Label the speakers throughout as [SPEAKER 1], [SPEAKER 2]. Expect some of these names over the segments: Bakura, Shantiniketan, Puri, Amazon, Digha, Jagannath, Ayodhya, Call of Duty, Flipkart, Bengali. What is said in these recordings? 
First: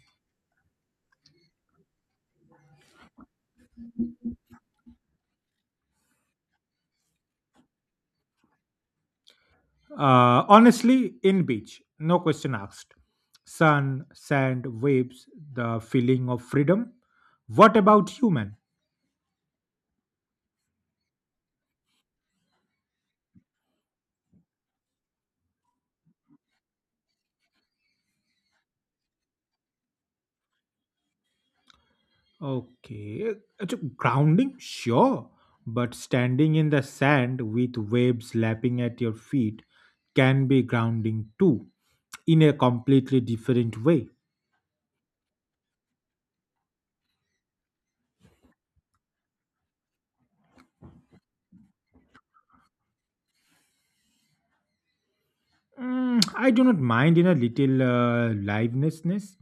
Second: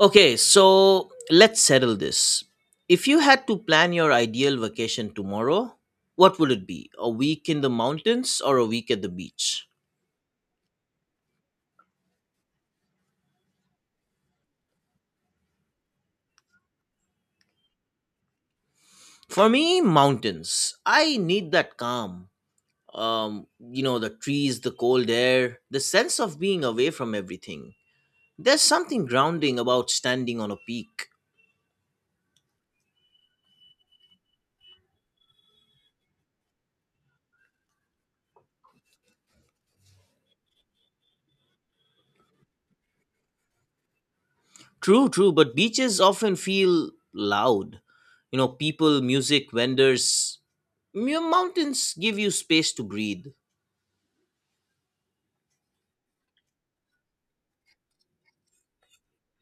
[SPEAKER 1] Okay, so let's settle this. If you had to plan your ideal vacation tomorrow, what would it be? A week in the mountains or a week at the beach?
[SPEAKER 2] Honestly, in beach, no question asked. Sun, sand, waves, the feeling of freedom. What about you, man?
[SPEAKER 1] For me, mountains. I need that calm. The trees, the cold air, the sense of being away from everything. There's something grounding about standing on a peak.
[SPEAKER 2] Okay, so grounding, sure, but standing in the sand with waves lapping at your feet can be grounding too, in a completely different way.
[SPEAKER 1] True, true, but beaches often feel loud. People, music, vendors. Mountains give you space to breathe.
[SPEAKER 2] Mm, I do not mind in a little livenessness.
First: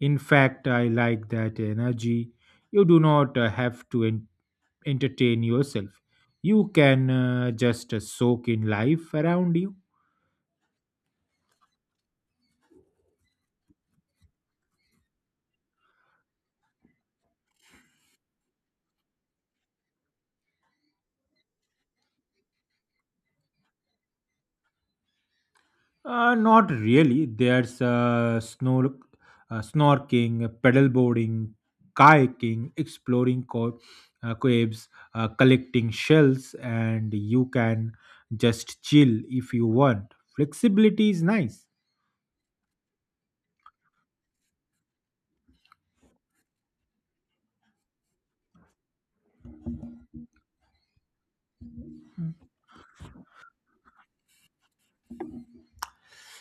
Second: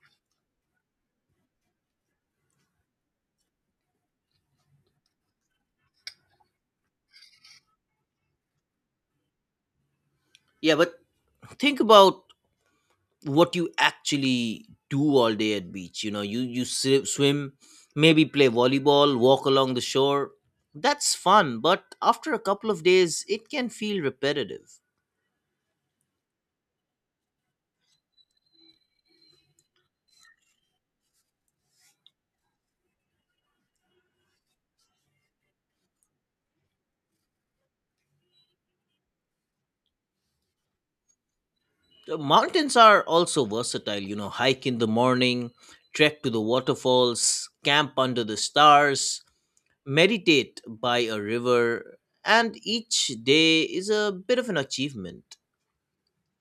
[SPEAKER 2] In fact, I like that energy. You do not have to entertain yourself. You can just soak in life around you.
[SPEAKER 1] Yeah, but think about what you actually do all day at beach. Swim, maybe play volleyball, walk along the shore. That's fun, but after a couple of days, it can feel repetitive.
[SPEAKER 2] Not really. There's snorking, paddleboarding, kayaking, exploring caves, collecting shells, and you can just chill if you want. Flexibility is nice.
[SPEAKER 1] The mountains are also versatile. Hike in the morning, trek to the waterfalls, camp under the stars, meditate by a river, and each day is a bit of an achievement.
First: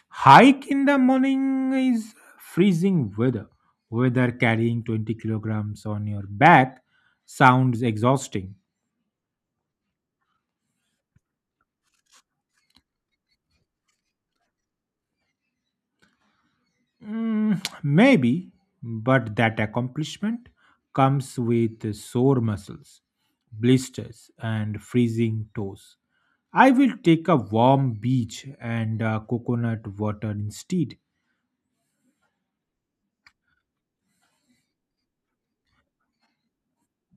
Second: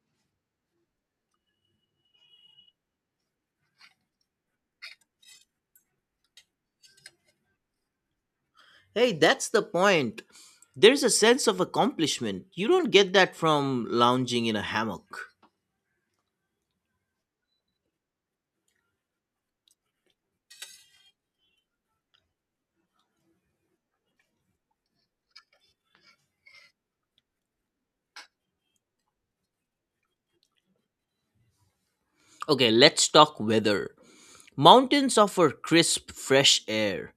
[SPEAKER 2] Hike in the morning is freezing weather. Whether carrying 20 kilograms on your back sounds exhausting.
[SPEAKER 1] Hey, that's the point. There's a sense of accomplishment. You don't get that from lounging in a hammock.
[SPEAKER 2] Mm, maybe, but that accomplishment comes with sore muscles, blisters, and freezing toes. I will take a warm beach and coconut water instead.
[SPEAKER 1] Okay, let's talk weather. Mountains offer crisp, fresh air.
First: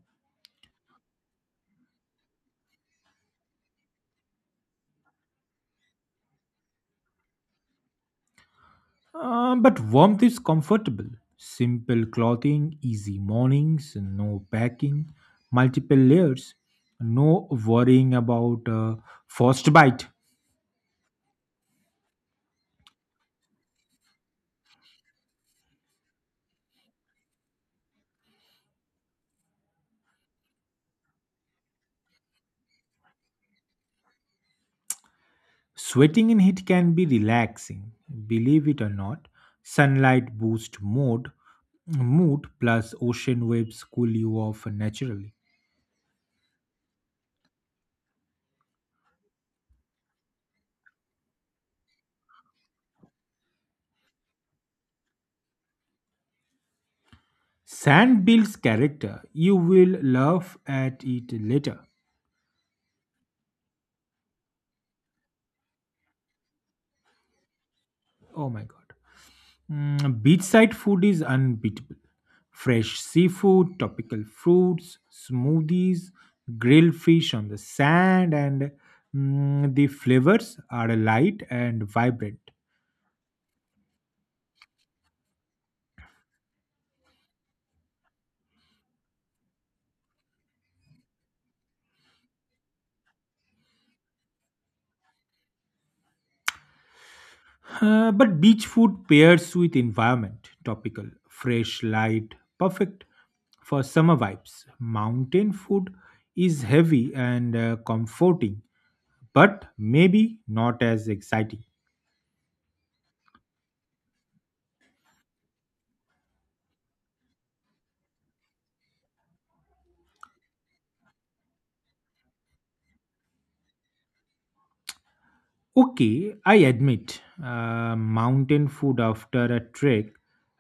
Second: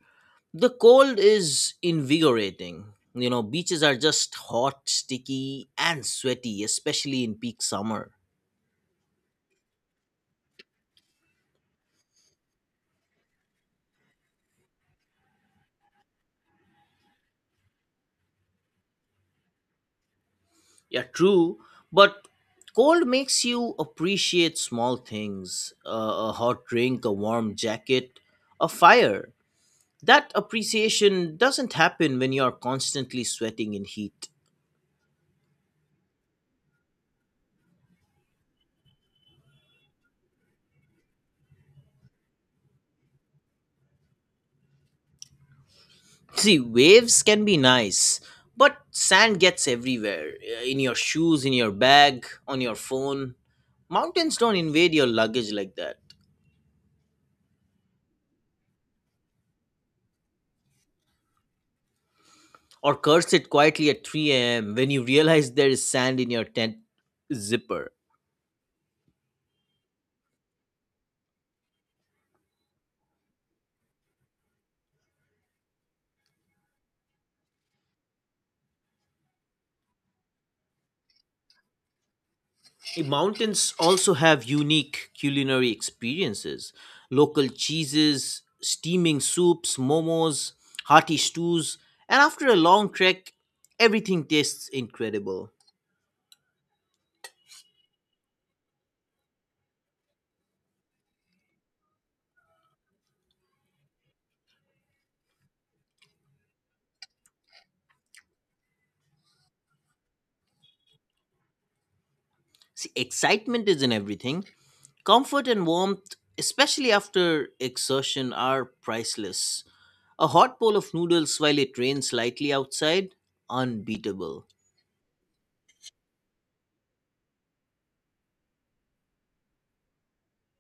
[SPEAKER 1] The cold is invigorating. Beaches are just hot, sticky, and sweaty, especially in peak summer.
[SPEAKER 2] But warmth is comfortable. Simple clothing, easy mornings, no packing, multiple layers, no worrying about frostbite.
[SPEAKER 1] Yeah, true, but cold makes you appreciate small things a hot drink, a warm jacket, a fire. That appreciation doesn't happen when you're constantly sweating in heat.
[SPEAKER 2] Sweating in heat can be relaxing, believe it or not. Sunlight boosts mood, mood plus ocean waves cool you off naturally.
[SPEAKER 1] See, waves can be nice, but sand gets everywhere in your shoes, in your bag, on your phone. Mountains don't invade your luggage like that.
[SPEAKER 2] Sand builds character. You will laugh at it later.
[SPEAKER 1] Or curse it quietly at 3 a.m. when you realize there is sand in your tent zipper.
[SPEAKER 2] Oh my god. Mm, beachside food is unbeatable. Fresh seafood, tropical fruits, smoothies, grilled fish on the sand, and the flavors are light and vibrant.
[SPEAKER 1] Mountains also have unique culinary experiences. Local cheeses, steaming soups, momos, hearty stews, and after a long trek, everything tastes incredible.
[SPEAKER 2] But beach food pairs with environment, tropical, fresh, light, perfect for summer vibes. Mountain food is heavy and comforting, but maybe not as exciting.
[SPEAKER 1] See, excitement is in everything. Comfort and warmth, especially after exertion, are priceless. A hot bowl of noodles while it rains slightly outside, unbeatable.
[SPEAKER 2] Okay, I admit, mountain food after a trek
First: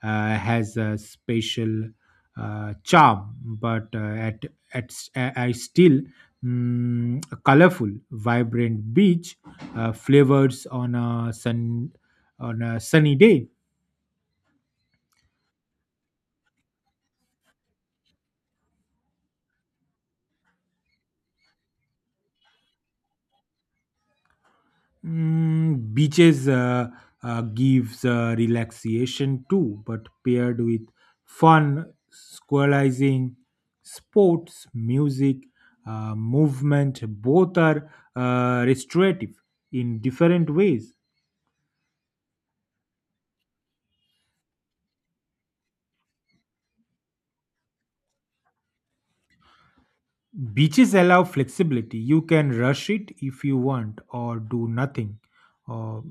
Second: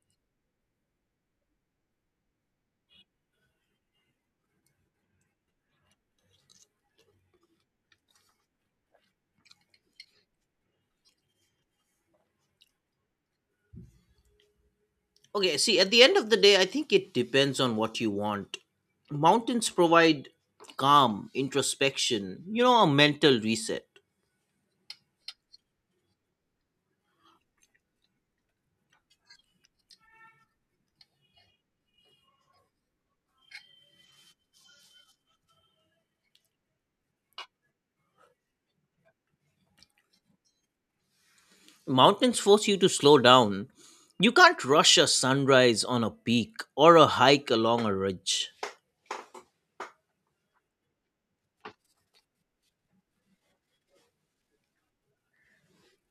[SPEAKER 2] has a special charm, but at I still a colorful, vibrant beach flavors on a sunny day.
[SPEAKER 1] Okay, see, at the end of the day, I think it depends on what you want. Mountains provide calm, introspection, a mental reset.
[SPEAKER 2] Mm, beaches gives relaxation too, but paired with fun, squalizing, sports, music, movement, both are restorative in different ways.
[SPEAKER 1] Mountains force you to slow down. You can't rush a sunrise on a peak or a hike along a ridge.
[SPEAKER 2] Beaches allow flexibility. You can rush it if you want, or do nothing, or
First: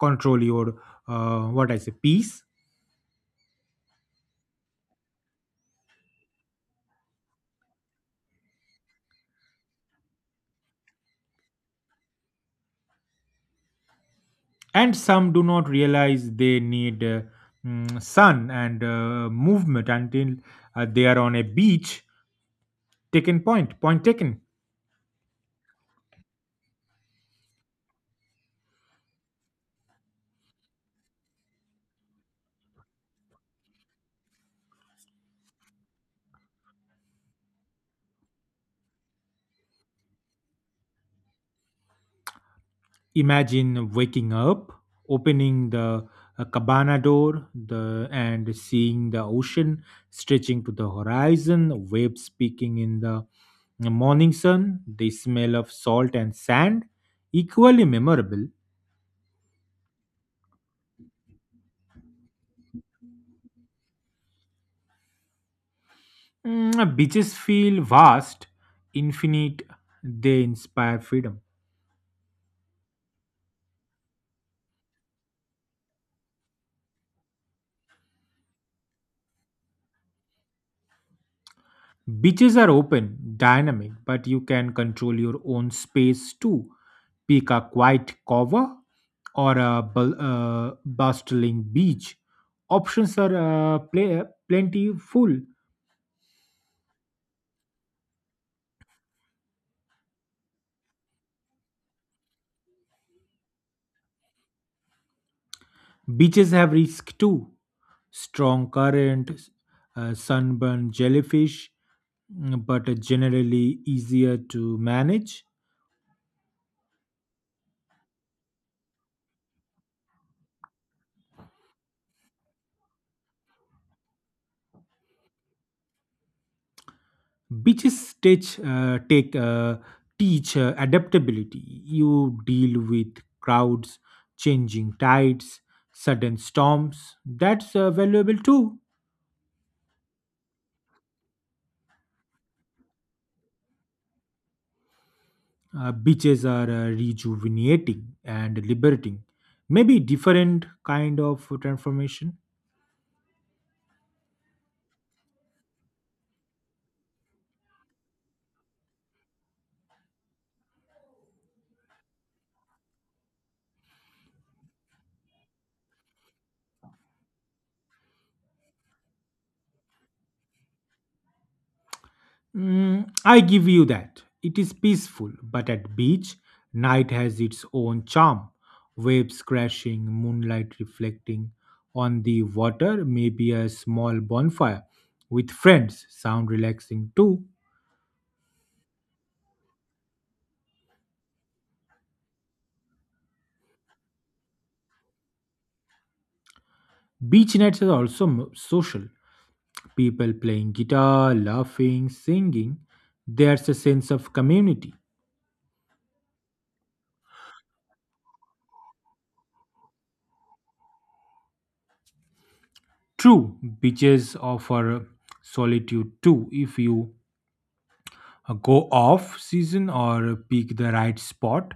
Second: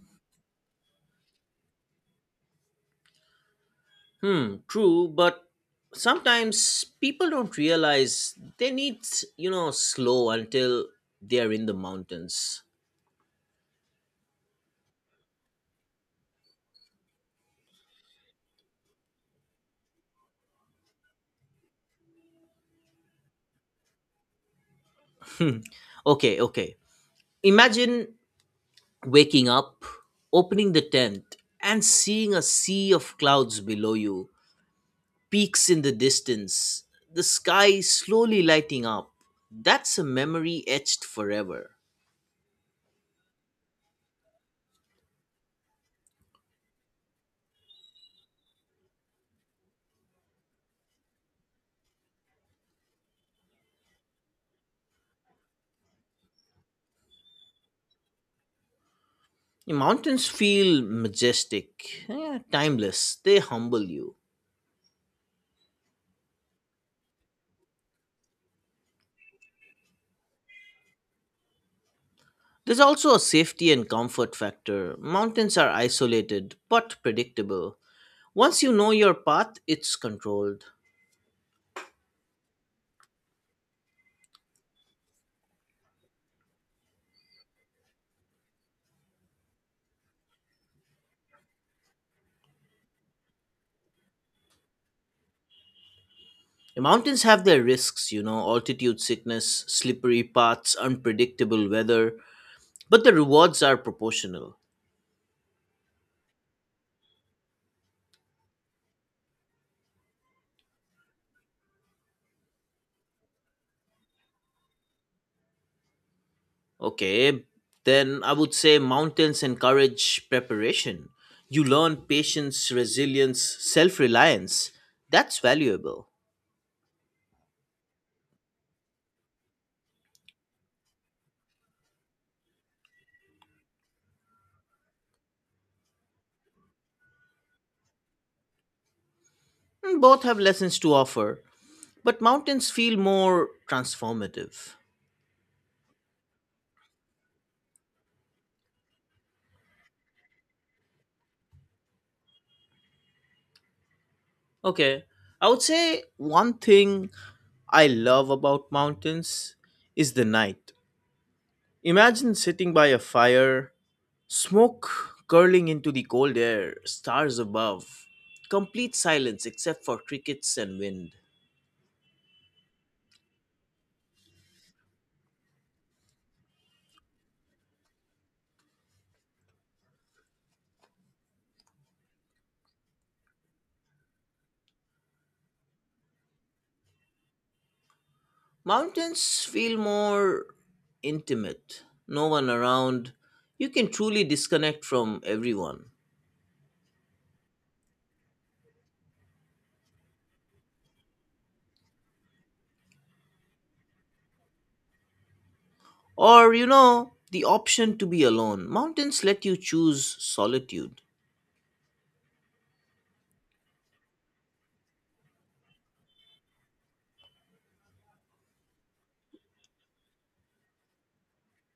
[SPEAKER 2] control your what I say peace.
[SPEAKER 1] Hmm, true, but sometimes people don't realize they need, slow until they're in the mountains.
[SPEAKER 2] And some do not realize they need sun and movement until they are on a beach taken. Point, taken.
[SPEAKER 1] Okay, okay. Imagine waking up, opening the tent, and seeing a sea of clouds below you, peaks in the distance, the sky slowly lighting up. That's a memory etched forever.
[SPEAKER 2] Imagine waking up, opening the cabana door, the and seeing the ocean stretching to the horizon, waves speaking in the morning sun, the smell of salt and sand, equally memorable.
[SPEAKER 1] Mountains feel majestic, timeless, they humble you.
[SPEAKER 2] Mm, beaches feel vast, infinite. They inspire freedom.
[SPEAKER 1] There's also a safety and comfort factor. Mountains are isolated but predictable. Once you know your path, it's controlled.
[SPEAKER 2] Beaches are open, dynamic, but you can control your own space too. Pick a quiet cover or a bustling beach. Options are plentiful.
[SPEAKER 1] The mountains have their risks, altitude sickness, slippery paths, unpredictable weather, but the rewards are proportional.
[SPEAKER 2] Beaches have risk too. Strong current, sunburn jellyfish, but generally easier to manage.
[SPEAKER 1] Okay, then I would say mountains encourage preparation. You learn patience, resilience, self reliance. That's valuable.
[SPEAKER 2] Beaches teach adaptability. You deal with crowds, changing tides, sudden storms. That's valuable too.
[SPEAKER 1] And both have lessons to offer, but mountains feel more transformative.
[SPEAKER 2] Beaches are rejuvenating and liberating. Maybe different kind of transformation.
[SPEAKER 1] Okay, I would say one thing I love about mountains is the night. Imagine sitting by a fire, smoke curling into the cold air, stars above, complete silence except for crickets and wind.
[SPEAKER 2] Mm, I give you that. It is peaceful, but at beach, night has its own charm. Waves crashing, moonlight reflecting on the water, maybe a small bonfire with friends. Sound relaxing too.
[SPEAKER 1] Mountains feel more intimate, no one around. You can truly disconnect from everyone.
[SPEAKER 2] Beach nights are also social. People playing guitar, laughing, singing. There's a sense of community.
[SPEAKER 1] Or, the option to be alone. Mountains let you choose solitude.
[SPEAKER 2] True, beaches offer solitude too if you go off season or pick the right spot,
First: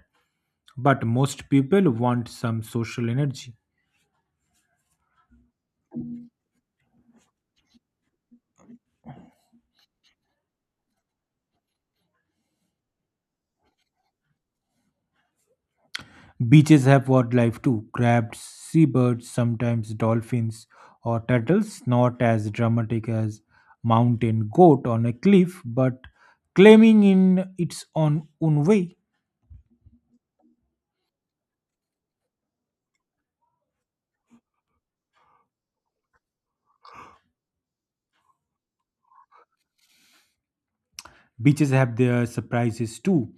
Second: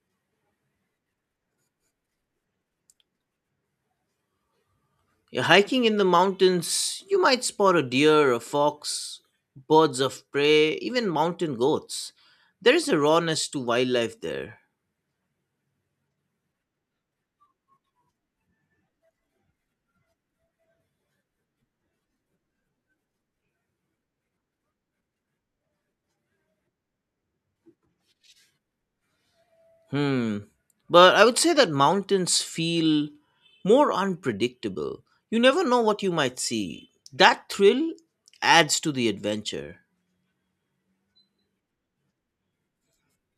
[SPEAKER 2] but most people want some social energy.
[SPEAKER 1] Yeah, hiking in the mountains, you might spot a deer, a fox, birds of prey, even mountain goats. There is a rawness to wildlife there.
[SPEAKER 2] Beaches have wildlife too: crabs, seabirds, sometimes dolphins or turtles, not as dramatic as mountain goat on a cliff, but claiming in its own way.
[SPEAKER 1] Hmm. But I would say that mountains feel more unpredictable. You never know what you might see. That thrill adds to the adventure.
[SPEAKER 2] Beaches have their surprises too.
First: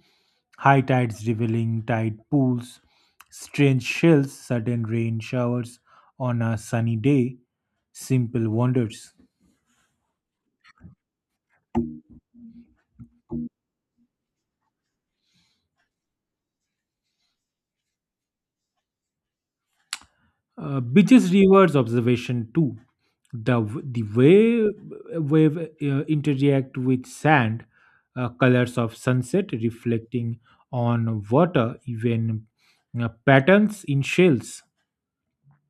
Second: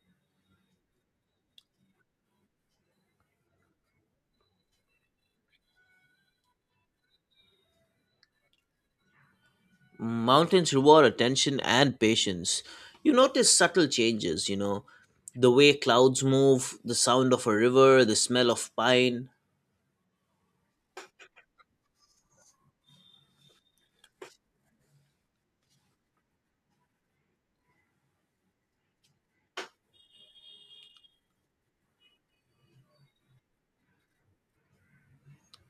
[SPEAKER 2] High tides revealing tide pools, strange shells, sudden rain showers on a sunny day, simple wonders.
[SPEAKER 1] Mountains reward attention and patience. You notice subtle changes, the way clouds move, the sound of a river, the smell of pine.
[SPEAKER 2] Beaches rewards observation too. The way wave interact with sand, colors of sunset reflecting on water, even patterns in shells.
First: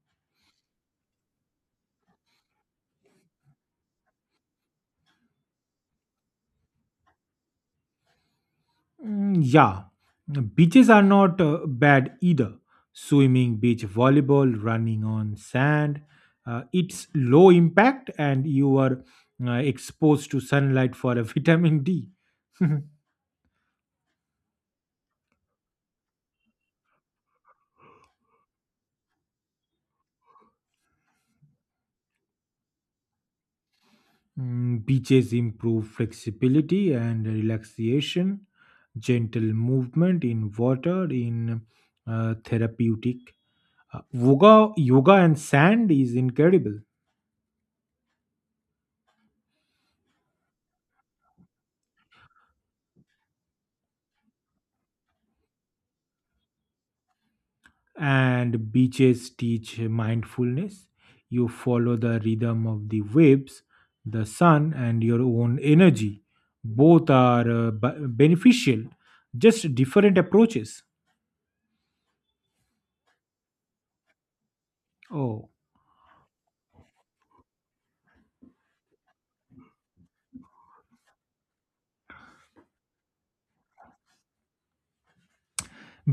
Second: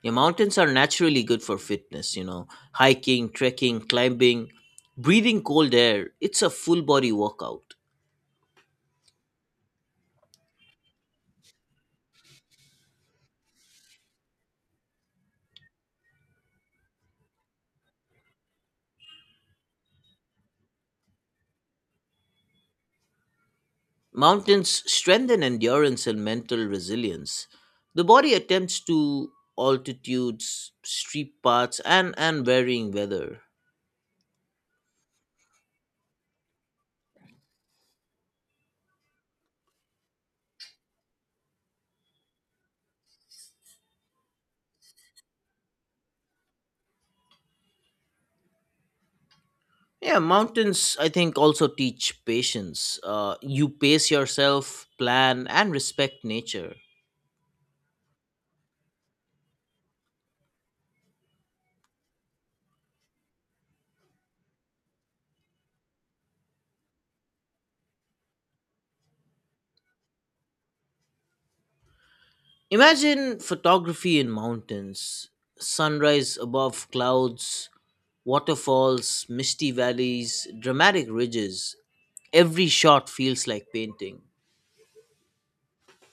[SPEAKER 1] Yeah, mountains are naturally good for fitness, hiking, trekking, climbing, breathing cold air. It's a full body workout.
[SPEAKER 2] Mm, yeah, beaches are not bad either. Swimming, beach volleyball, running on sand. It's low impact and you are exposed to sunlight for a vitamin D.
[SPEAKER 1] Mountains strengthen endurance and mental resilience. The body attempts to altitudes, steep paths, and varying weather.
[SPEAKER 2] Mm, beaches improve flexibility and relaxation, gentle movement in water, in therapeutic. Yoga and sand is incredible.
[SPEAKER 1] Yeah, mountains, I think, also teach patience. You pace yourself, plan, and respect nature.
[SPEAKER 2] And beaches teach mindfulness. You follow the rhythm of the waves, the sun, and your own energy. Both are beneficial, just different approaches.
[SPEAKER 1] Imagine photography in mountains,
[SPEAKER 2] Oh,
[SPEAKER 1] sunrise above clouds, waterfalls, misty valleys, dramatic ridges. Every shot feels like painting.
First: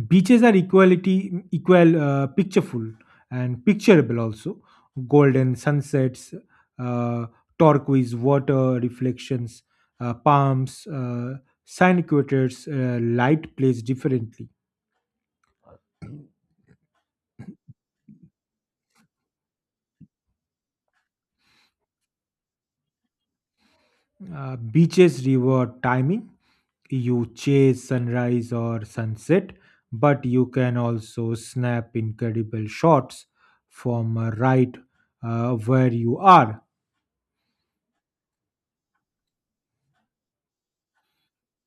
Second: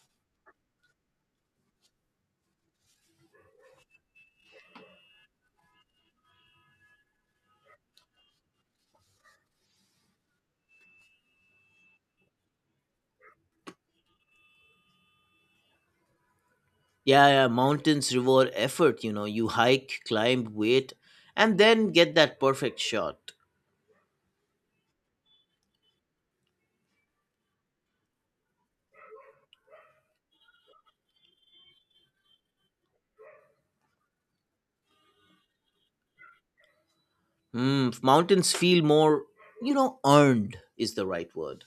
[SPEAKER 2] beaches are equal pictureful and picturable also. Golden sunsets, uh, turquoise water reflections, palms, sun equators, light plays differently.
[SPEAKER 1] Yeah, yeah, mountains reward effort, you know. You hike, climb, wait, and then get that perfect shot.
[SPEAKER 2] Beaches reward timing. You chase sunrise or sunset, but you can also snap incredible shots from right where you are.
[SPEAKER 1] Mm, mountains feel more, earned is the right word.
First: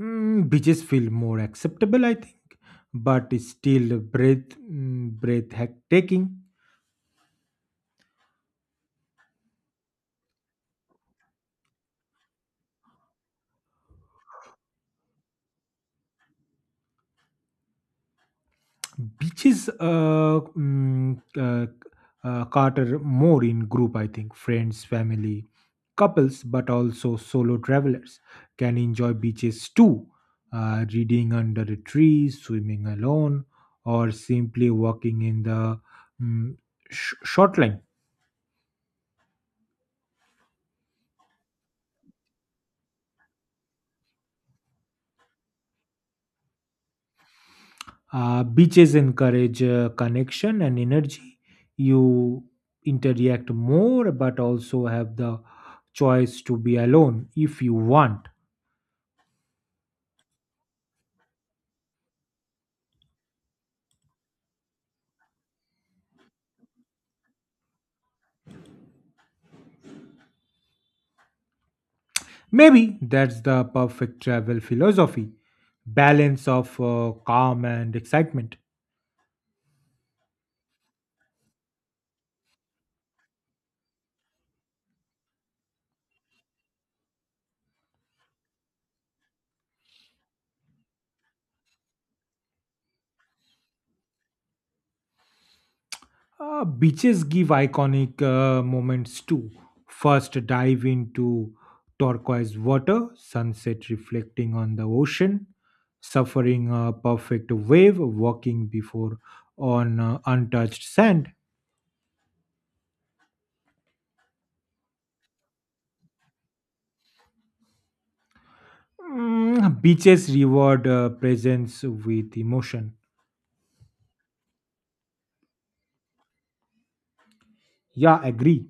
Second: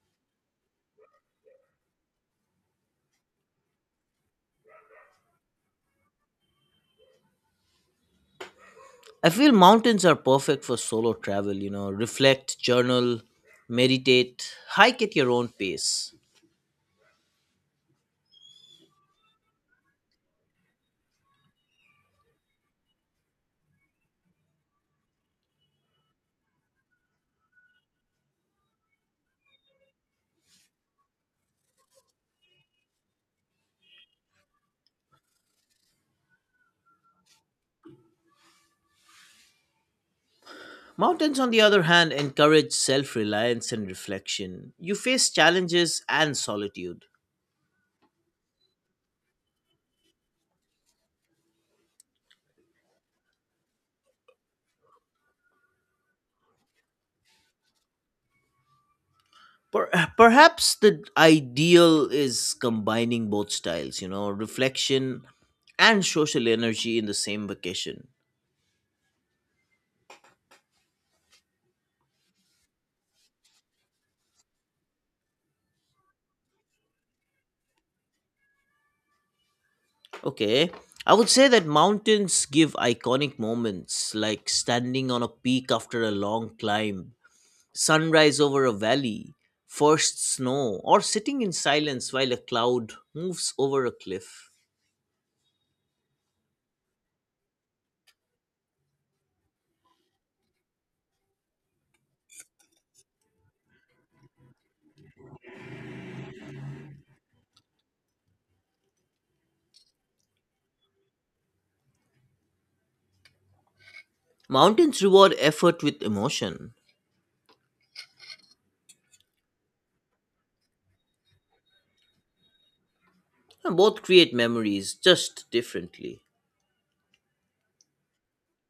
[SPEAKER 2] Mm, beaches feel more acceptable, I think, but it's still breath-taking.
[SPEAKER 1] I feel mountains are perfect for solo travel, reflect, journal, meditate, hike at your own pace.
[SPEAKER 2] Beaches cater more in group, I think. Friends, family, couples, but also solo travelers can enjoy beaches too. Reading under a tree, swimming alone, or simply walking in the mm, shoreline.
[SPEAKER 1] Mountains, on the other hand, encourage self reliance and reflection. You face challenges and solitude.
[SPEAKER 2] Beaches encourage connection and energy. You interact more, but also have the choice to be alone if you want.
[SPEAKER 1] Per- perhaps the ideal is combining both styles, reflection and social energy in the same vacation.
[SPEAKER 2] Maybe that's the perfect travel philosophy, balance of calm and excitement.
[SPEAKER 1] Okay. I would say that mountains give iconic moments like standing on a peak after a long climb, sunrise over a valley, first snow, or sitting in silence while a cloud moves over a cliff.
[SPEAKER 2] Beaches give iconic moments too. First, dive into turquoise water, sunset reflecting on the ocean, suffering a perfect wave, walking before on untouched sand.
[SPEAKER 1] Mountains reward effort with emotion.
[SPEAKER 2] Mm, beaches reward presence with emotion.
[SPEAKER 1] And both create memories, just differently.
[SPEAKER 2] Yeah, agree.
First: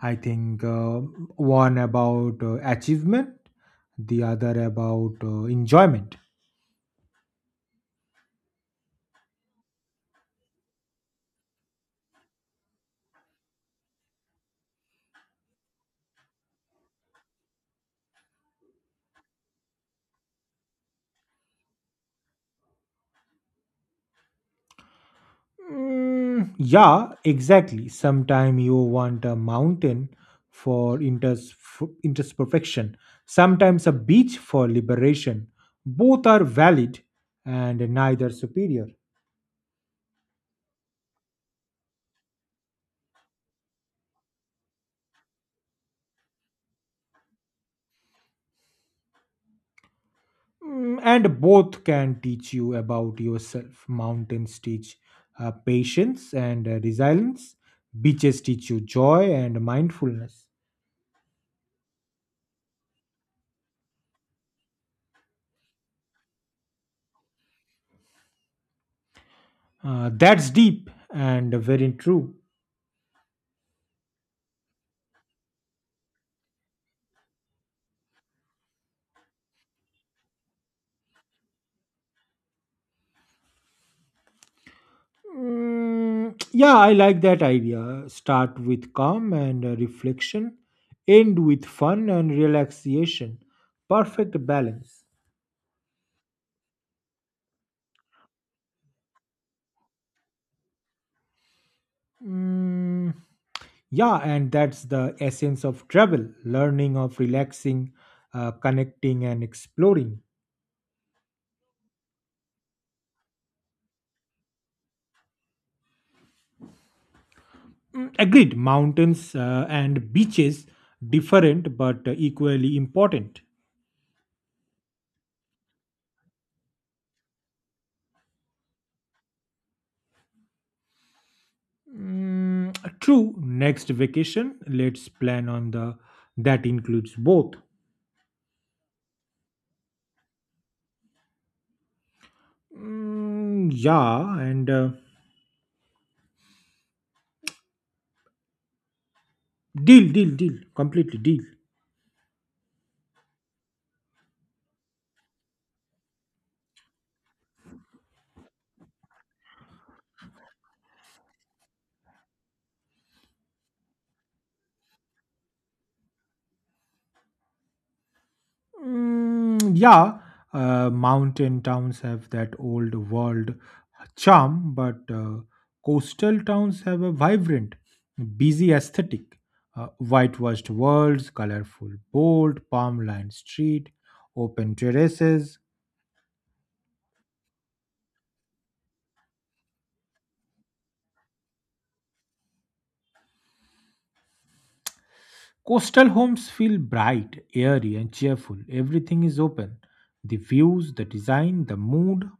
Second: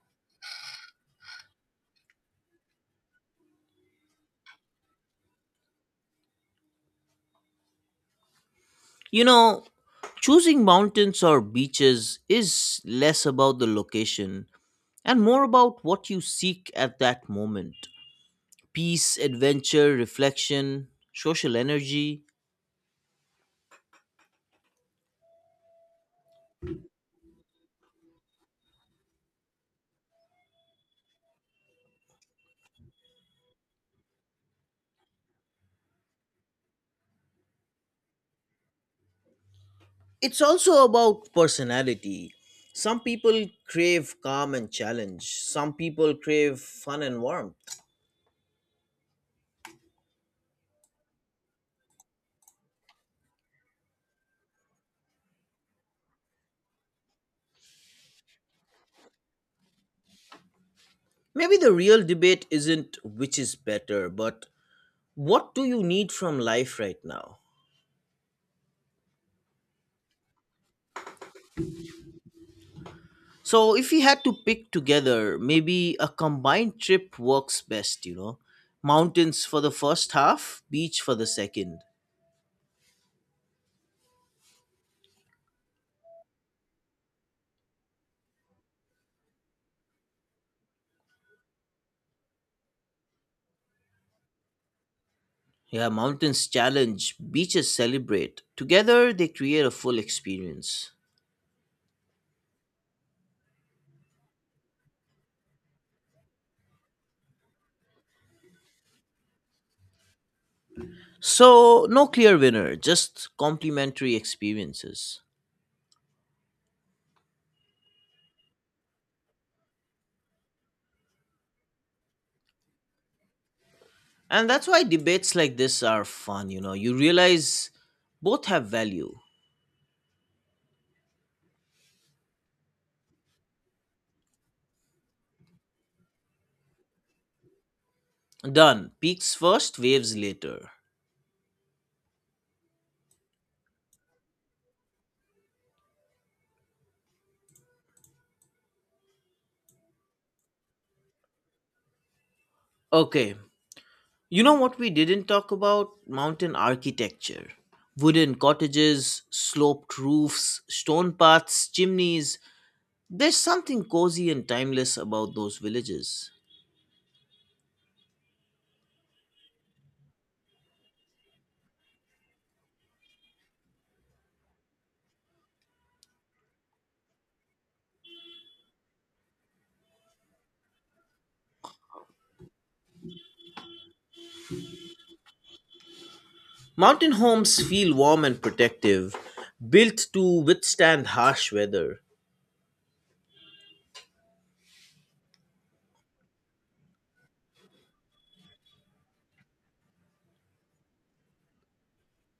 [SPEAKER 2] I think one about achievement, the other about enjoyment.
[SPEAKER 1] You know, choosing mountains or beaches is less about the location and more about what you seek at that moment peace, adventure, reflection, social energy.
[SPEAKER 2] Mm, yeah, exactly. Sometimes you want a mountain for interest perfection. Sometimes a beach for liberation. Both are valid and neither superior.
[SPEAKER 1] It's also about personality. Some people crave calm and challenge, some people crave fun and warmth.
[SPEAKER 2] Mm, and both can teach you about yourself. Mountains teach patience and resilience. Beaches teach you joy and mindfulness.
[SPEAKER 1] Maybe the real debate isn't which is better, but what do you need from life right now?
[SPEAKER 2] That's deep and very true.
[SPEAKER 1] So, if you had to pick together, maybe a combined trip works best. Mountains for the first half, beach for the second.
[SPEAKER 2] Mm, yeah, I like that idea. Start with calm and reflection, end with fun and relaxation. Perfect balance.
[SPEAKER 1] Yeah, mountains challenge, beaches celebrate. Together, they create a full experience.
[SPEAKER 2] Mm, yeah, and that's the essence of travel learning, of relaxing, connecting, and exploring.
[SPEAKER 1] So, no clear winner, just complementary experiences.
[SPEAKER 2] Mm, agreed, mountains and beaches different but equally important.
[SPEAKER 1] And that's why debates like this are fun, you know. You realize both have value.
[SPEAKER 2] Mm, true, next vacation, let's plan on the that includes both.
[SPEAKER 1] Done. Peaks first, waves later.
[SPEAKER 2] Mm, yeah, and deal, deal, deal, completely deal.
[SPEAKER 1] Okay, you know what we didn't talk about? Mountain architecture. Wooden cottages, sloped roofs, stone paths, chimneys. There's something cozy and timeless about those villages.
[SPEAKER 2] Mm, yeah, mountain towns have that old world charm, but coastal towns have a vibrant, busy aesthetic. Whitewashed walls, colorful bold, palm-lined street, open terraces.
[SPEAKER 1] Mountain homes feel warm and protective, built to withstand harsh weather.
[SPEAKER 2] Coastal homes feel bright, airy, and cheerful. Everything is open. The views, the design, the mood.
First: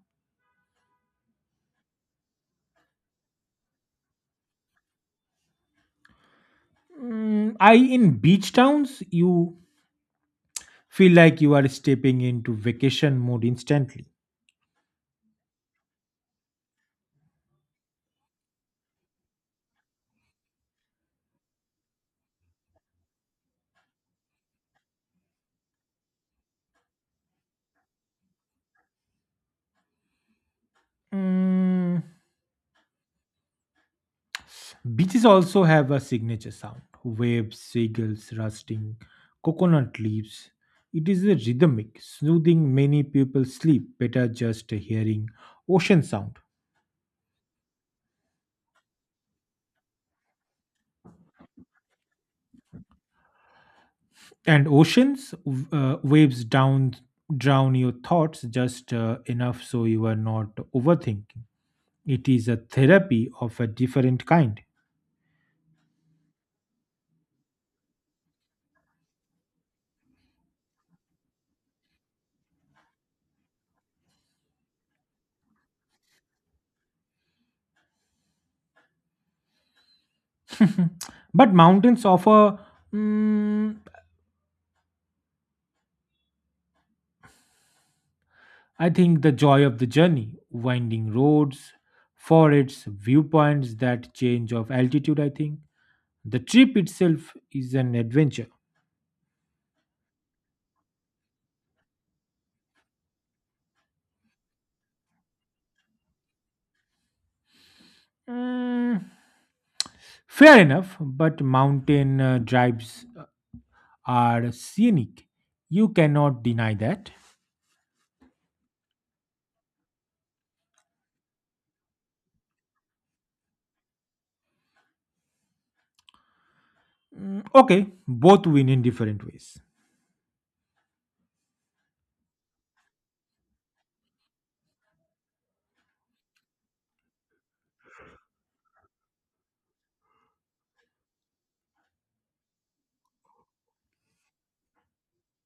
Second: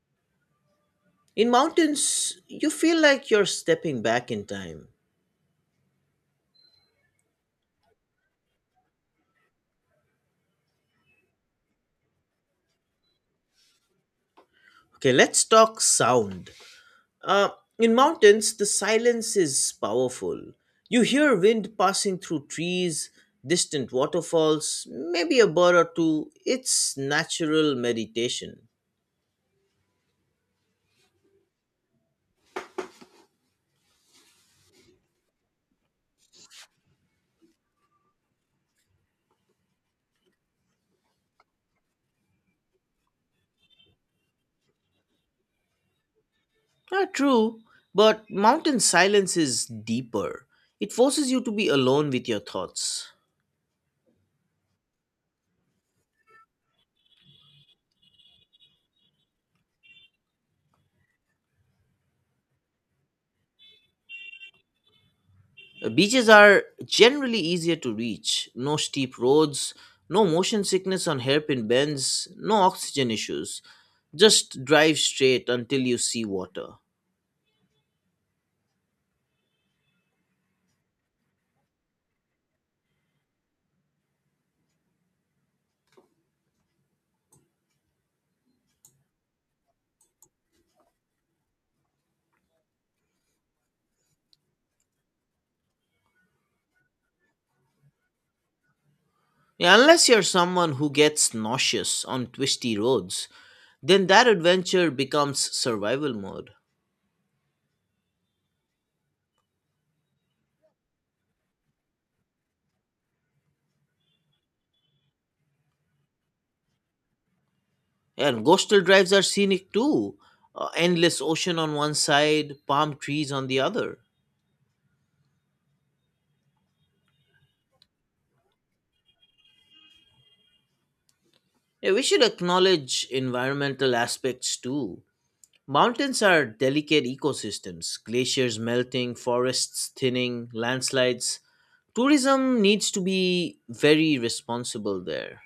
[SPEAKER 1] In mountains, you feel like you're stepping back in time.
[SPEAKER 2] Mm, I in beach towns, you feel like you are stepping into vacation mode instantly.
[SPEAKER 1] Okay, let's talk sound. Uh, in mountains, the silence is powerful. You hear wind passing through trees, distant waterfalls, maybe a bird or two. It's natural meditation.
[SPEAKER 2] Mm, beaches also have a signature sound: waves, seagulls rusting, coconut leaves. It is a rhythmic, soothing. Many people sleep better just hearing ocean sound.
[SPEAKER 1] Ah, true, but mountain silence is deeper. It forces you to be alone with your thoughts.
[SPEAKER 2] And oceans waves down drown your thoughts just enough so you are not overthinking. It is a therapy of a different kind.
[SPEAKER 1] Beaches are generally easier to reach. No steep roads, no motion sickness on hairpin bends, no oxygen issues. Just drive straight until you see water.
[SPEAKER 2] but mountains offer mm, I think the joy of the journey, winding roads, forests, viewpoints, that change of altitude, I think. The trip itself is an adventure.
[SPEAKER 1] Yeah, unless you're someone who gets nauseous on twisty roads, then that adventure becomes survival mode.
[SPEAKER 2] Mm, fair enough, but mountain drives are scenic. You cannot deny that.
[SPEAKER 1] And coastal drives are scenic too. Endless ocean on one side, palm trees on the other.
[SPEAKER 2] Mm, okay, both win in different ways.
[SPEAKER 1] Yeah, we should acknowledge environmental aspects too. Mountains are delicate ecosystems, glaciers melting, forests thinning, landslides. Tourism needs to be very responsible there.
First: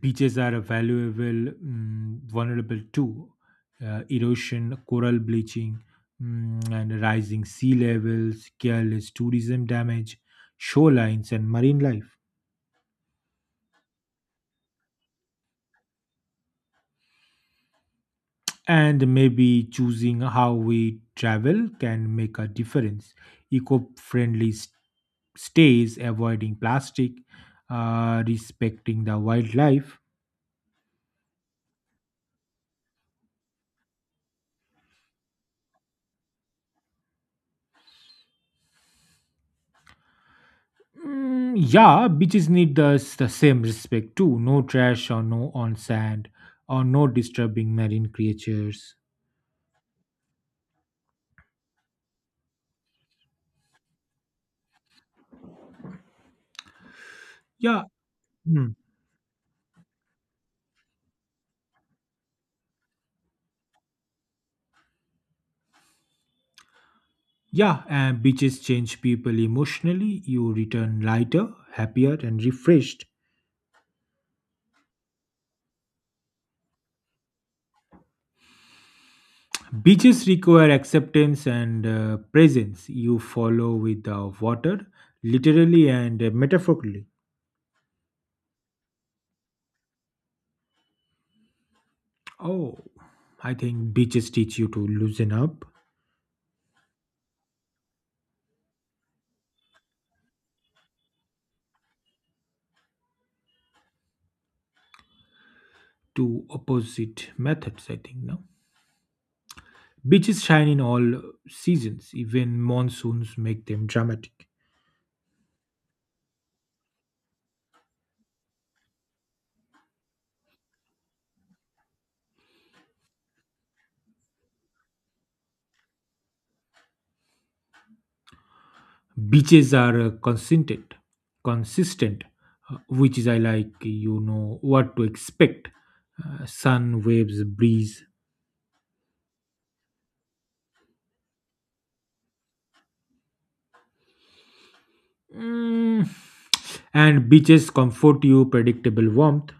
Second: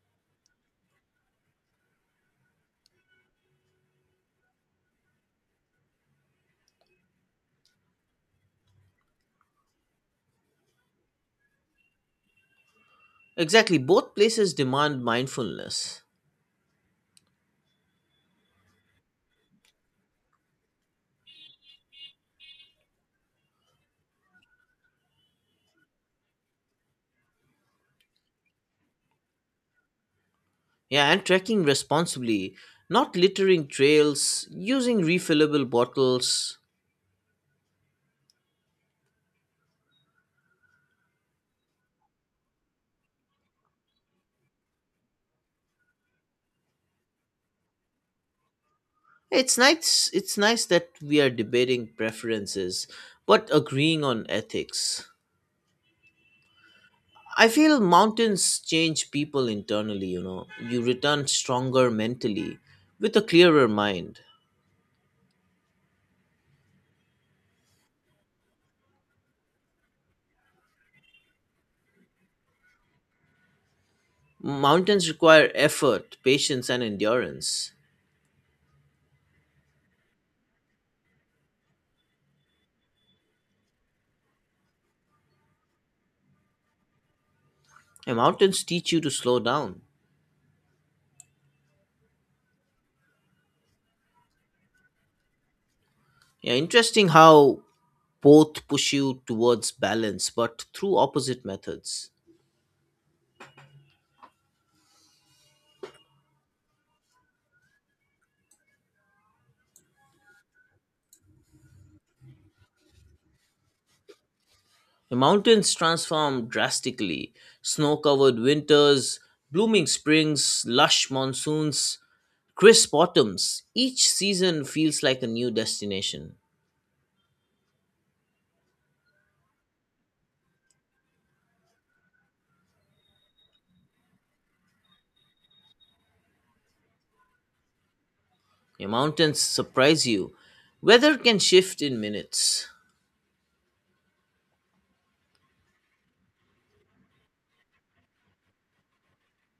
[SPEAKER 2] Beaches are vulnerable to erosion, coral bleaching, and rising sea levels, careless tourism damage, shorelines, and marine life.
[SPEAKER 1] Exactly, both places demand mindfulness.
[SPEAKER 2] And maybe choosing how we travel can make a difference. Eco friendly stays, avoiding plastic, respecting the wildlife.
[SPEAKER 1] Yeah, and trekking responsibly, not littering trails, using refillable bottles.
[SPEAKER 2] Mm, yeah, beaches need the same respect too. No trash or no on sand or no disturbing marine creatures.
[SPEAKER 1] It's nice that we are debating preferences, but agreeing on ethics. I feel
[SPEAKER 2] Yeah,
[SPEAKER 1] mountains
[SPEAKER 2] mm,
[SPEAKER 1] change people internally, you know. You return stronger mentally, with a clearer mind.
[SPEAKER 2] yeah, and beaches change people emotionally. You return lighter, happier, and refreshed.
[SPEAKER 1] Mountains require effort, patience and endurance.
[SPEAKER 2] Beaches require acceptance and presence. You follow with the water, literally and metaphorically.
[SPEAKER 1] And mountains teach you to slow down.
[SPEAKER 2] Oh, I think beaches teach you to loosen up
[SPEAKER 1] Yeah, interesting how both push you towards balance but through opposite methods.
[SPEAKER 2] to opposite methods, I think, no? Beaches shine in all seasons, even monsoons make them dramatic.
[SPEAKER 1] The mountains transform drastically snow covered winters, blooming springs, lush monsoons, crisp autumns. Each season feels like a new destination.
[SPEAKER 2] Beaches are consistent, which is I like. You know what to expect: sun, waves, breeze.
[SPEAKER 1] The mountains surprise you. Weather can shift in minutes.
[SPEAKER 2] Mm, and beaches comfort you, predictable warmth.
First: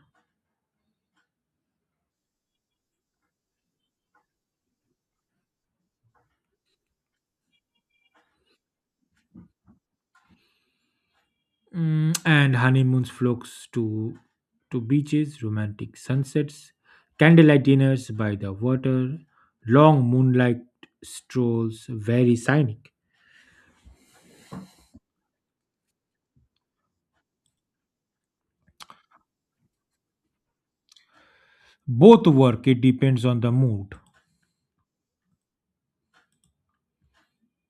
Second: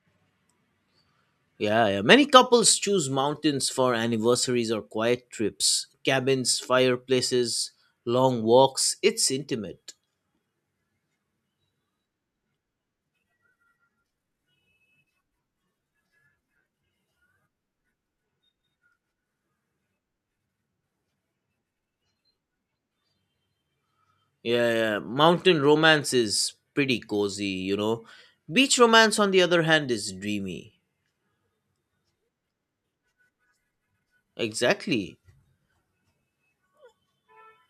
[SPEAKER 1] Yeah, yeah. Many couples choose mountains for anniversaries or quiet trips, cabins, fireplaces, long walks. It's intimate.
[SPEAKER 2] Mm, and honeymoons flocks to beaches, romantic sunsets, candlelight dinners by the water, long moonlight strolls, very scenic.
[SPEAKER 1] Yeah, yeah. Mountain romance is pretty cozy. Beach romance, on the other hand, is dreamy.
[SPEAKER 2] Both work, it depends on the mood.
[SPEAKER 1] Exactly.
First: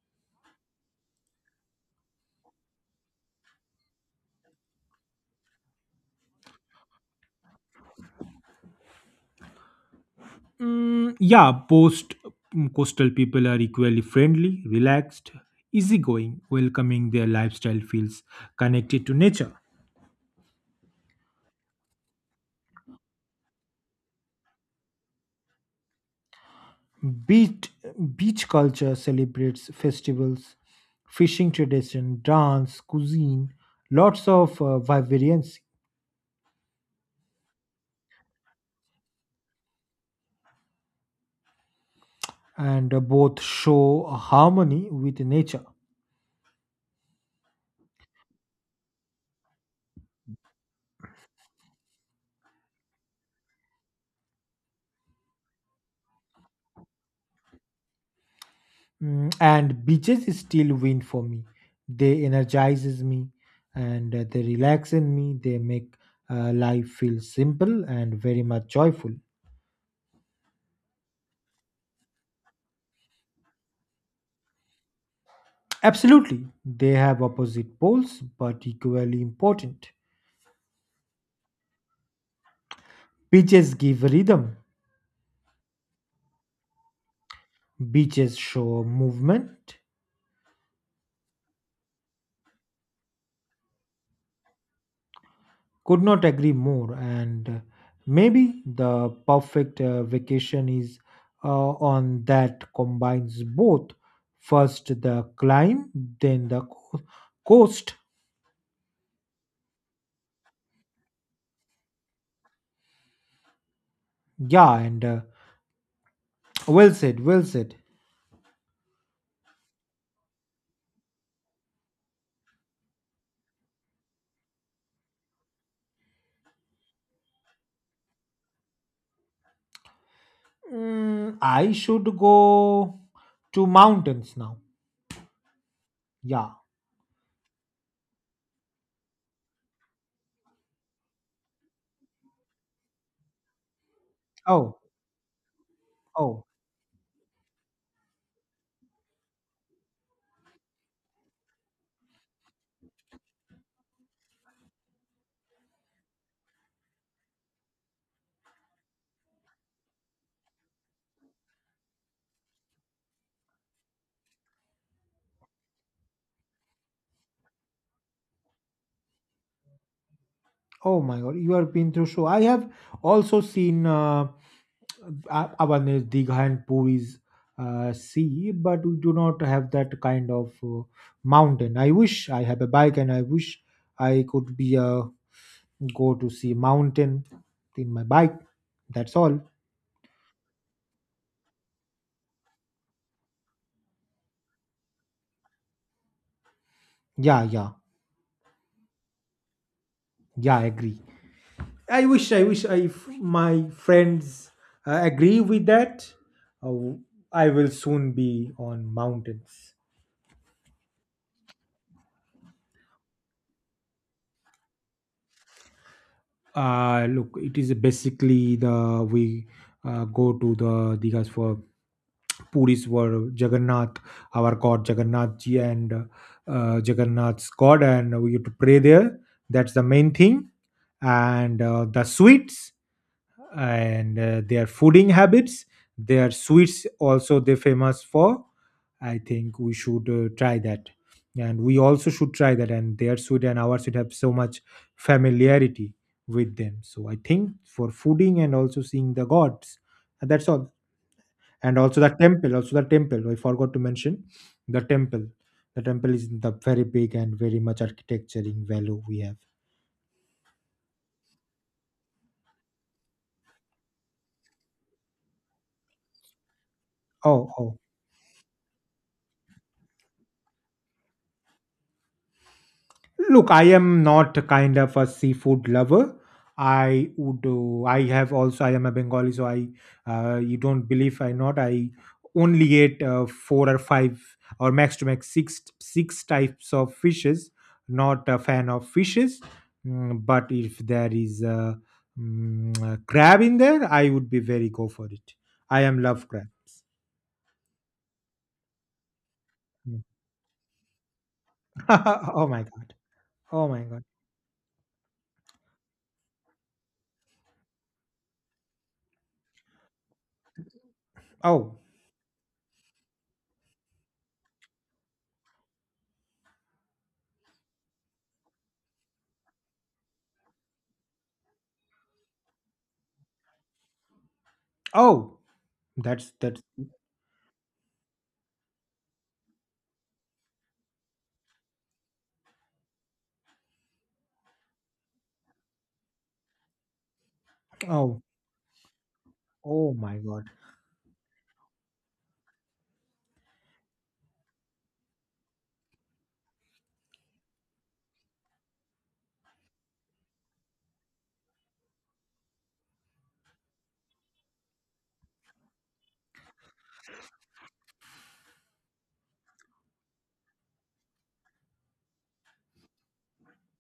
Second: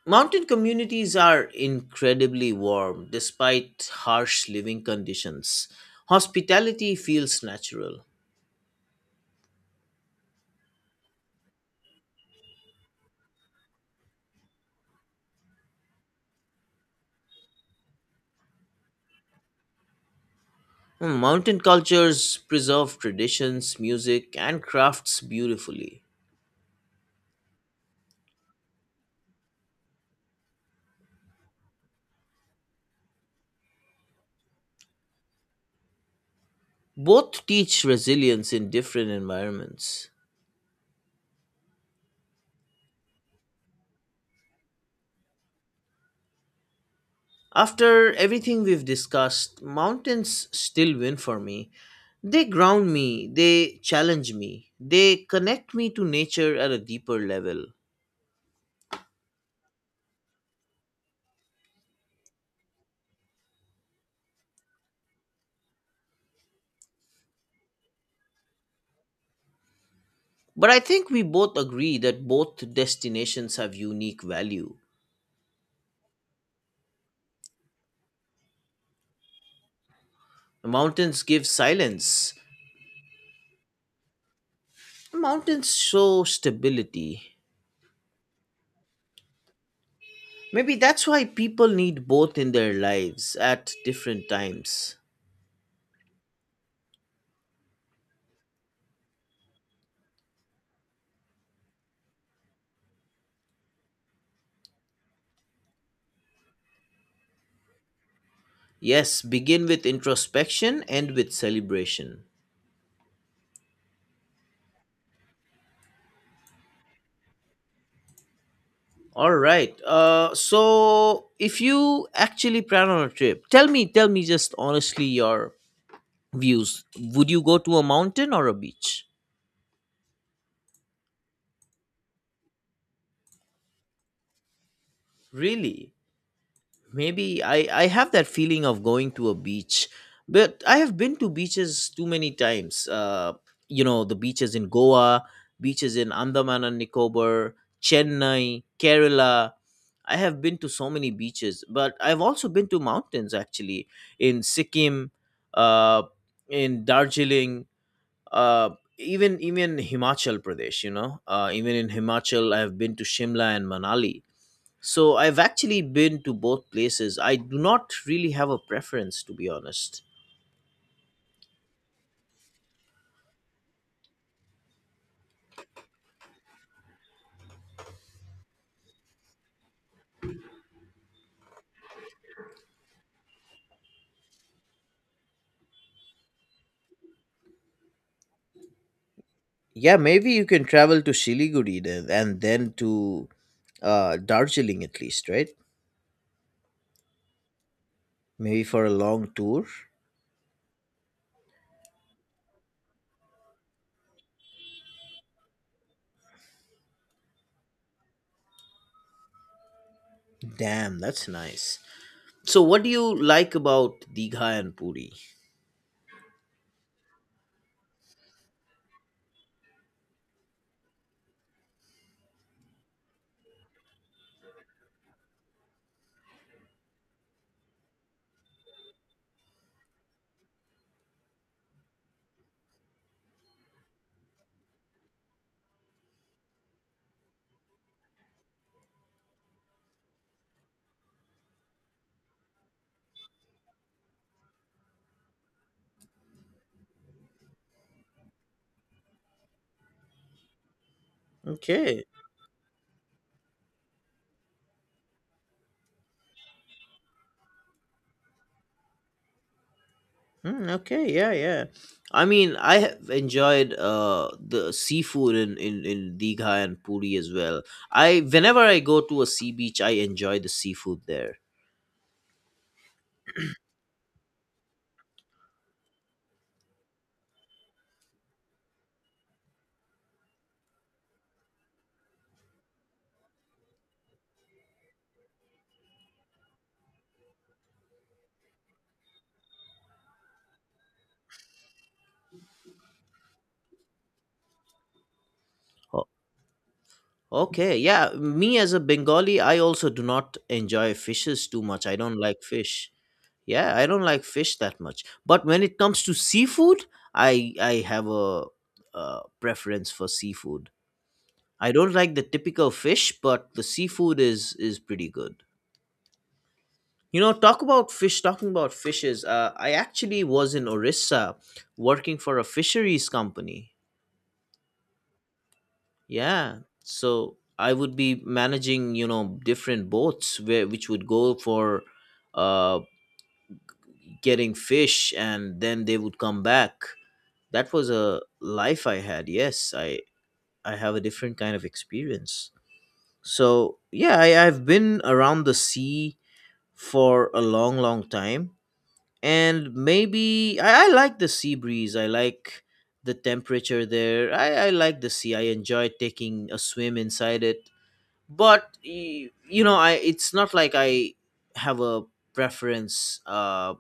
[SPEAKER 1] Mountain communities are incredibly warm despite harsh living conditions. Hospitality feels natural.
[SPEAKER 2] Mm, yeah, coastal people are equally friendly, relaxed, easygoing, welcoming. Their lifestyle feels connected to nature.
[SPEAKER 1] Mountain cultures preserve traditions, music, and crafts beautifully.
[SPEAKER 2] Beach, beach culture celebrates festivals, fishing tradition, dance, cuisine, lots of vibrancy.
[SPEAKER 1] Both teach resilience in different environments.
[SPEAKER 2] And both show harmony with nature.
[SPEAKER 1] After everything we've discussed, mountains still win for me. They ground me, they challenge me, they connect me to nature at a deeper level.
[SPEAKER 2] Mm, and beaches still win for me. They energizes me, and they relax in me. They make life feel simple and very much joyful.
[SPEAKER 1] But I think we both agree that both destinations have unique value.
[SPEAKER 2] Absolutely, they have opposite poles but equally important.
[SPEAKER 1] Mountains give silence,
[SPEAKER 2] Beaches give rhythm.
[SPEAKER 1] mountains show stability.
[SPEAKER 2] Beaches show movement.
[SPEAKER 1] Maybe that's why people need both in their lives at different times.
[SPEAKER 2] Could not agree more. And maybe the perfect vacation is uh, on that combines both, first the climb, then the coast.
[SPEAKER 1] Yes, begin with introspection, end with celebration.
[SPEAKER 2] Yeah, and well said, well said.
[SPEAKER 1] All right. So if you actually plan on a trip, tell me just honestly your views. Would you go to a mountain or a beach?
[SPEAKER 2] Mm, I should go to mountains now.
[SPEAKER 1] Really?
[SPEAKER 2] Yeah.
[SPEAKER 1] Maybe I have that feeling of going to a beach, but I have been to beaches too many times. The beaches in
[SPEAKER 2] Oh,
[SPEAKER 1] Goa, beaches in
[SPEAKER 2] oh,
[SPEAKER 1] Andaman and Nicobar, Chennai, Kerala. I have been to so many beaches, but I've also been to mountains actually in Sikkim, uh, in Darjeeling, uh, even Himachal Pradesh. Even in Himachal, I have been to Shimla and Manali, so I've actually been to both places. I do not really have a preference, to be honest.
[SPEAKER 2] oh my God. You have been through. So I have also seen. Awareness Digha and Puris see, but we do not have that kind of mountain. I wish I have a bike and I wish I could be go to see mountain in my bike. That's all.
[SPEAKER 1] Yeah, maybe you can travel to Siliguri then, and then to Darjeeling at least, right?
[SPEAKER 2] Yeah, yeah.
[SPEAKER 1] Maybe for a long tour.
[SPEAKER 2] Yeah, I agree. I wish I, if my friends agree with that, uh, I will soon be on mountains.
[SPEAKER 1] Damn, that's nice. So, what do you like about Digha and Puri?
[SPEAKER 2] Look, it is basically the we go to the Digas for Puris were Jagannath, our god Jagannath ji, and Jagannath's god, and we used to pray there. That's the main thing, and the sweets and their fooding habits. Their sweets also they famous for. I think we should try that, and we also should try that. And their sweet and our sweet have so much familiarity with them. So I think for fooding and also seeing the gods, and that's all. And also
[SPEAKER 1] Okay.
[SPEAKER 2] the temple, also the temple I forgot to mention the temple the temple is the very big and very much architecturing value we have.
[SPEAKER 1] Hmm, okay. Yeah. Yeah. I mean, I have enjoyed the seafood in Digha and Puri as
[SPEAKER 2] Oh,
[SPEAKER 1] well.
[SPEAKER 2] oh.
[SPEAKER 1] I whenever I go to a sea beach, I enjoy the seafood there.
[SPEAKER 2] Look, I am not kind of a seafood lover. I would. I have also. I am a Bengali, so I. You don't believe I not. I only ate four or five or max to max six types of fishes. Not a fan of fishes. Mm, but if there is a crab in there, I would be very go for it. I am
[SPEAKER 1] O-
[SPEAKER 2] love crabs.
[SPEAKER 1] Okay, yeah. Me as a Bengali, I also do
[SPEAKER 2] Mm.
[SPEAKER 1] not enjoy fishes too much. I don't like
[SPEAKER 2] oh my
[SPEAKER 1] fish.
[SPEAKER 2] god! Oh
[SPEAKER 1] Yeah,
[SPEAKER 2] my
[SPEAKER 1] I don't
[SPEAKER 2] god!
[SPEAKER 1] like fish that much. But when it comes to seafood, I have a preference for seafood. I
[SPEAKER 2] Oh,
[SPEAKER 1] don't like the typical fish, but the seafood is pretty good. You know, talk about fish. Talking about fishes, I actually was in Orissa working for a fisheries company.
[SPEAKER 2] oh! That's
[SPEAKER 1] Yeah,
[SPEAKER 2] that's
[SPEAKER 1] so I would be managing, different boats where which would go for uh getting fish and then they would come back. That was
[SPEAKER 2] Oh.
[SPEAKER 1] a life I had. Yes,
[SPEAKER 2] Oh
[SPEAKER 1] I
[SPEAKER 2] my God.
[SPEAKER 1] I have a different kind of experience. So, yeah, I've been around the sea for a long long time and maybe I like the sea breeze. I like the temperature there. I like the sea. I enjoy taking a swim inside it, but you know, I it's not like I have a preference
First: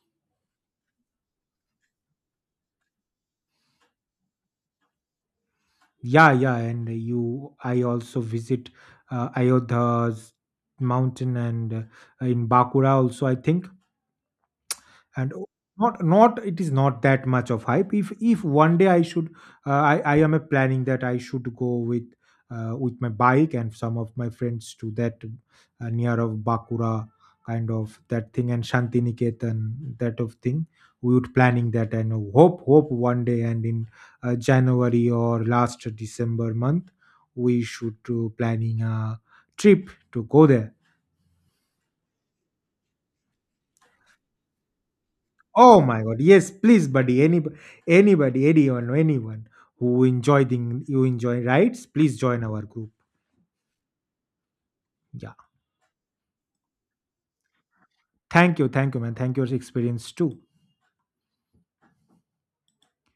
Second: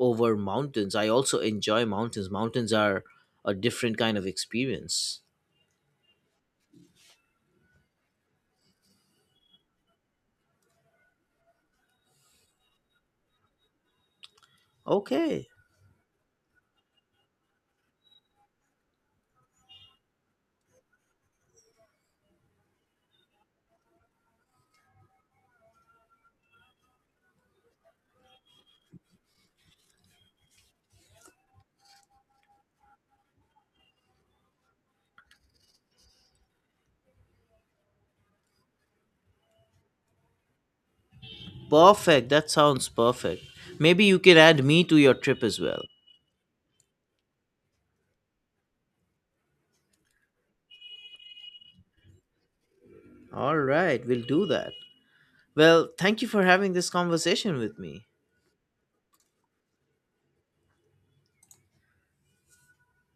[SPEAKER 1] over mountains. I also enjoy mountains. Mountains are a different kind of experience.
[SPEAKER 2] Yeah, yeah. And you, I also visit Ayodhya's mountain and in Bakura also, I think. and
[SPEAKER 1] Okay,
[SPEAKER 2] o- not it is not that much of hype. If one day I should, I am a planning that I should go with my bike and some of my friends to that near of Bakura, kind of that thing, and Shantiniketan, that of thing. We would planning that, and hope one day, and in January or last December month we should do planning a trip to go there.
[SPEAKER 1] perfect, that sounds perfect. Maybe you can add me to your trip as
[SPEAKER 2] Oh
[SPEAKER 1] well.
[SPEAKER 2] my god, yes, please, buddy. Anybody, anyone, anyone who enjoy the you enjoy rides, please join our group.
[SPEAKER 1] All right, we'll do that.
[SPEAKER 2] Yeah.
[SPEAKER 1] Well, thank you for having this conversation with me.
[SPEAKER 2] Thank you, man. Thank you for your experience too.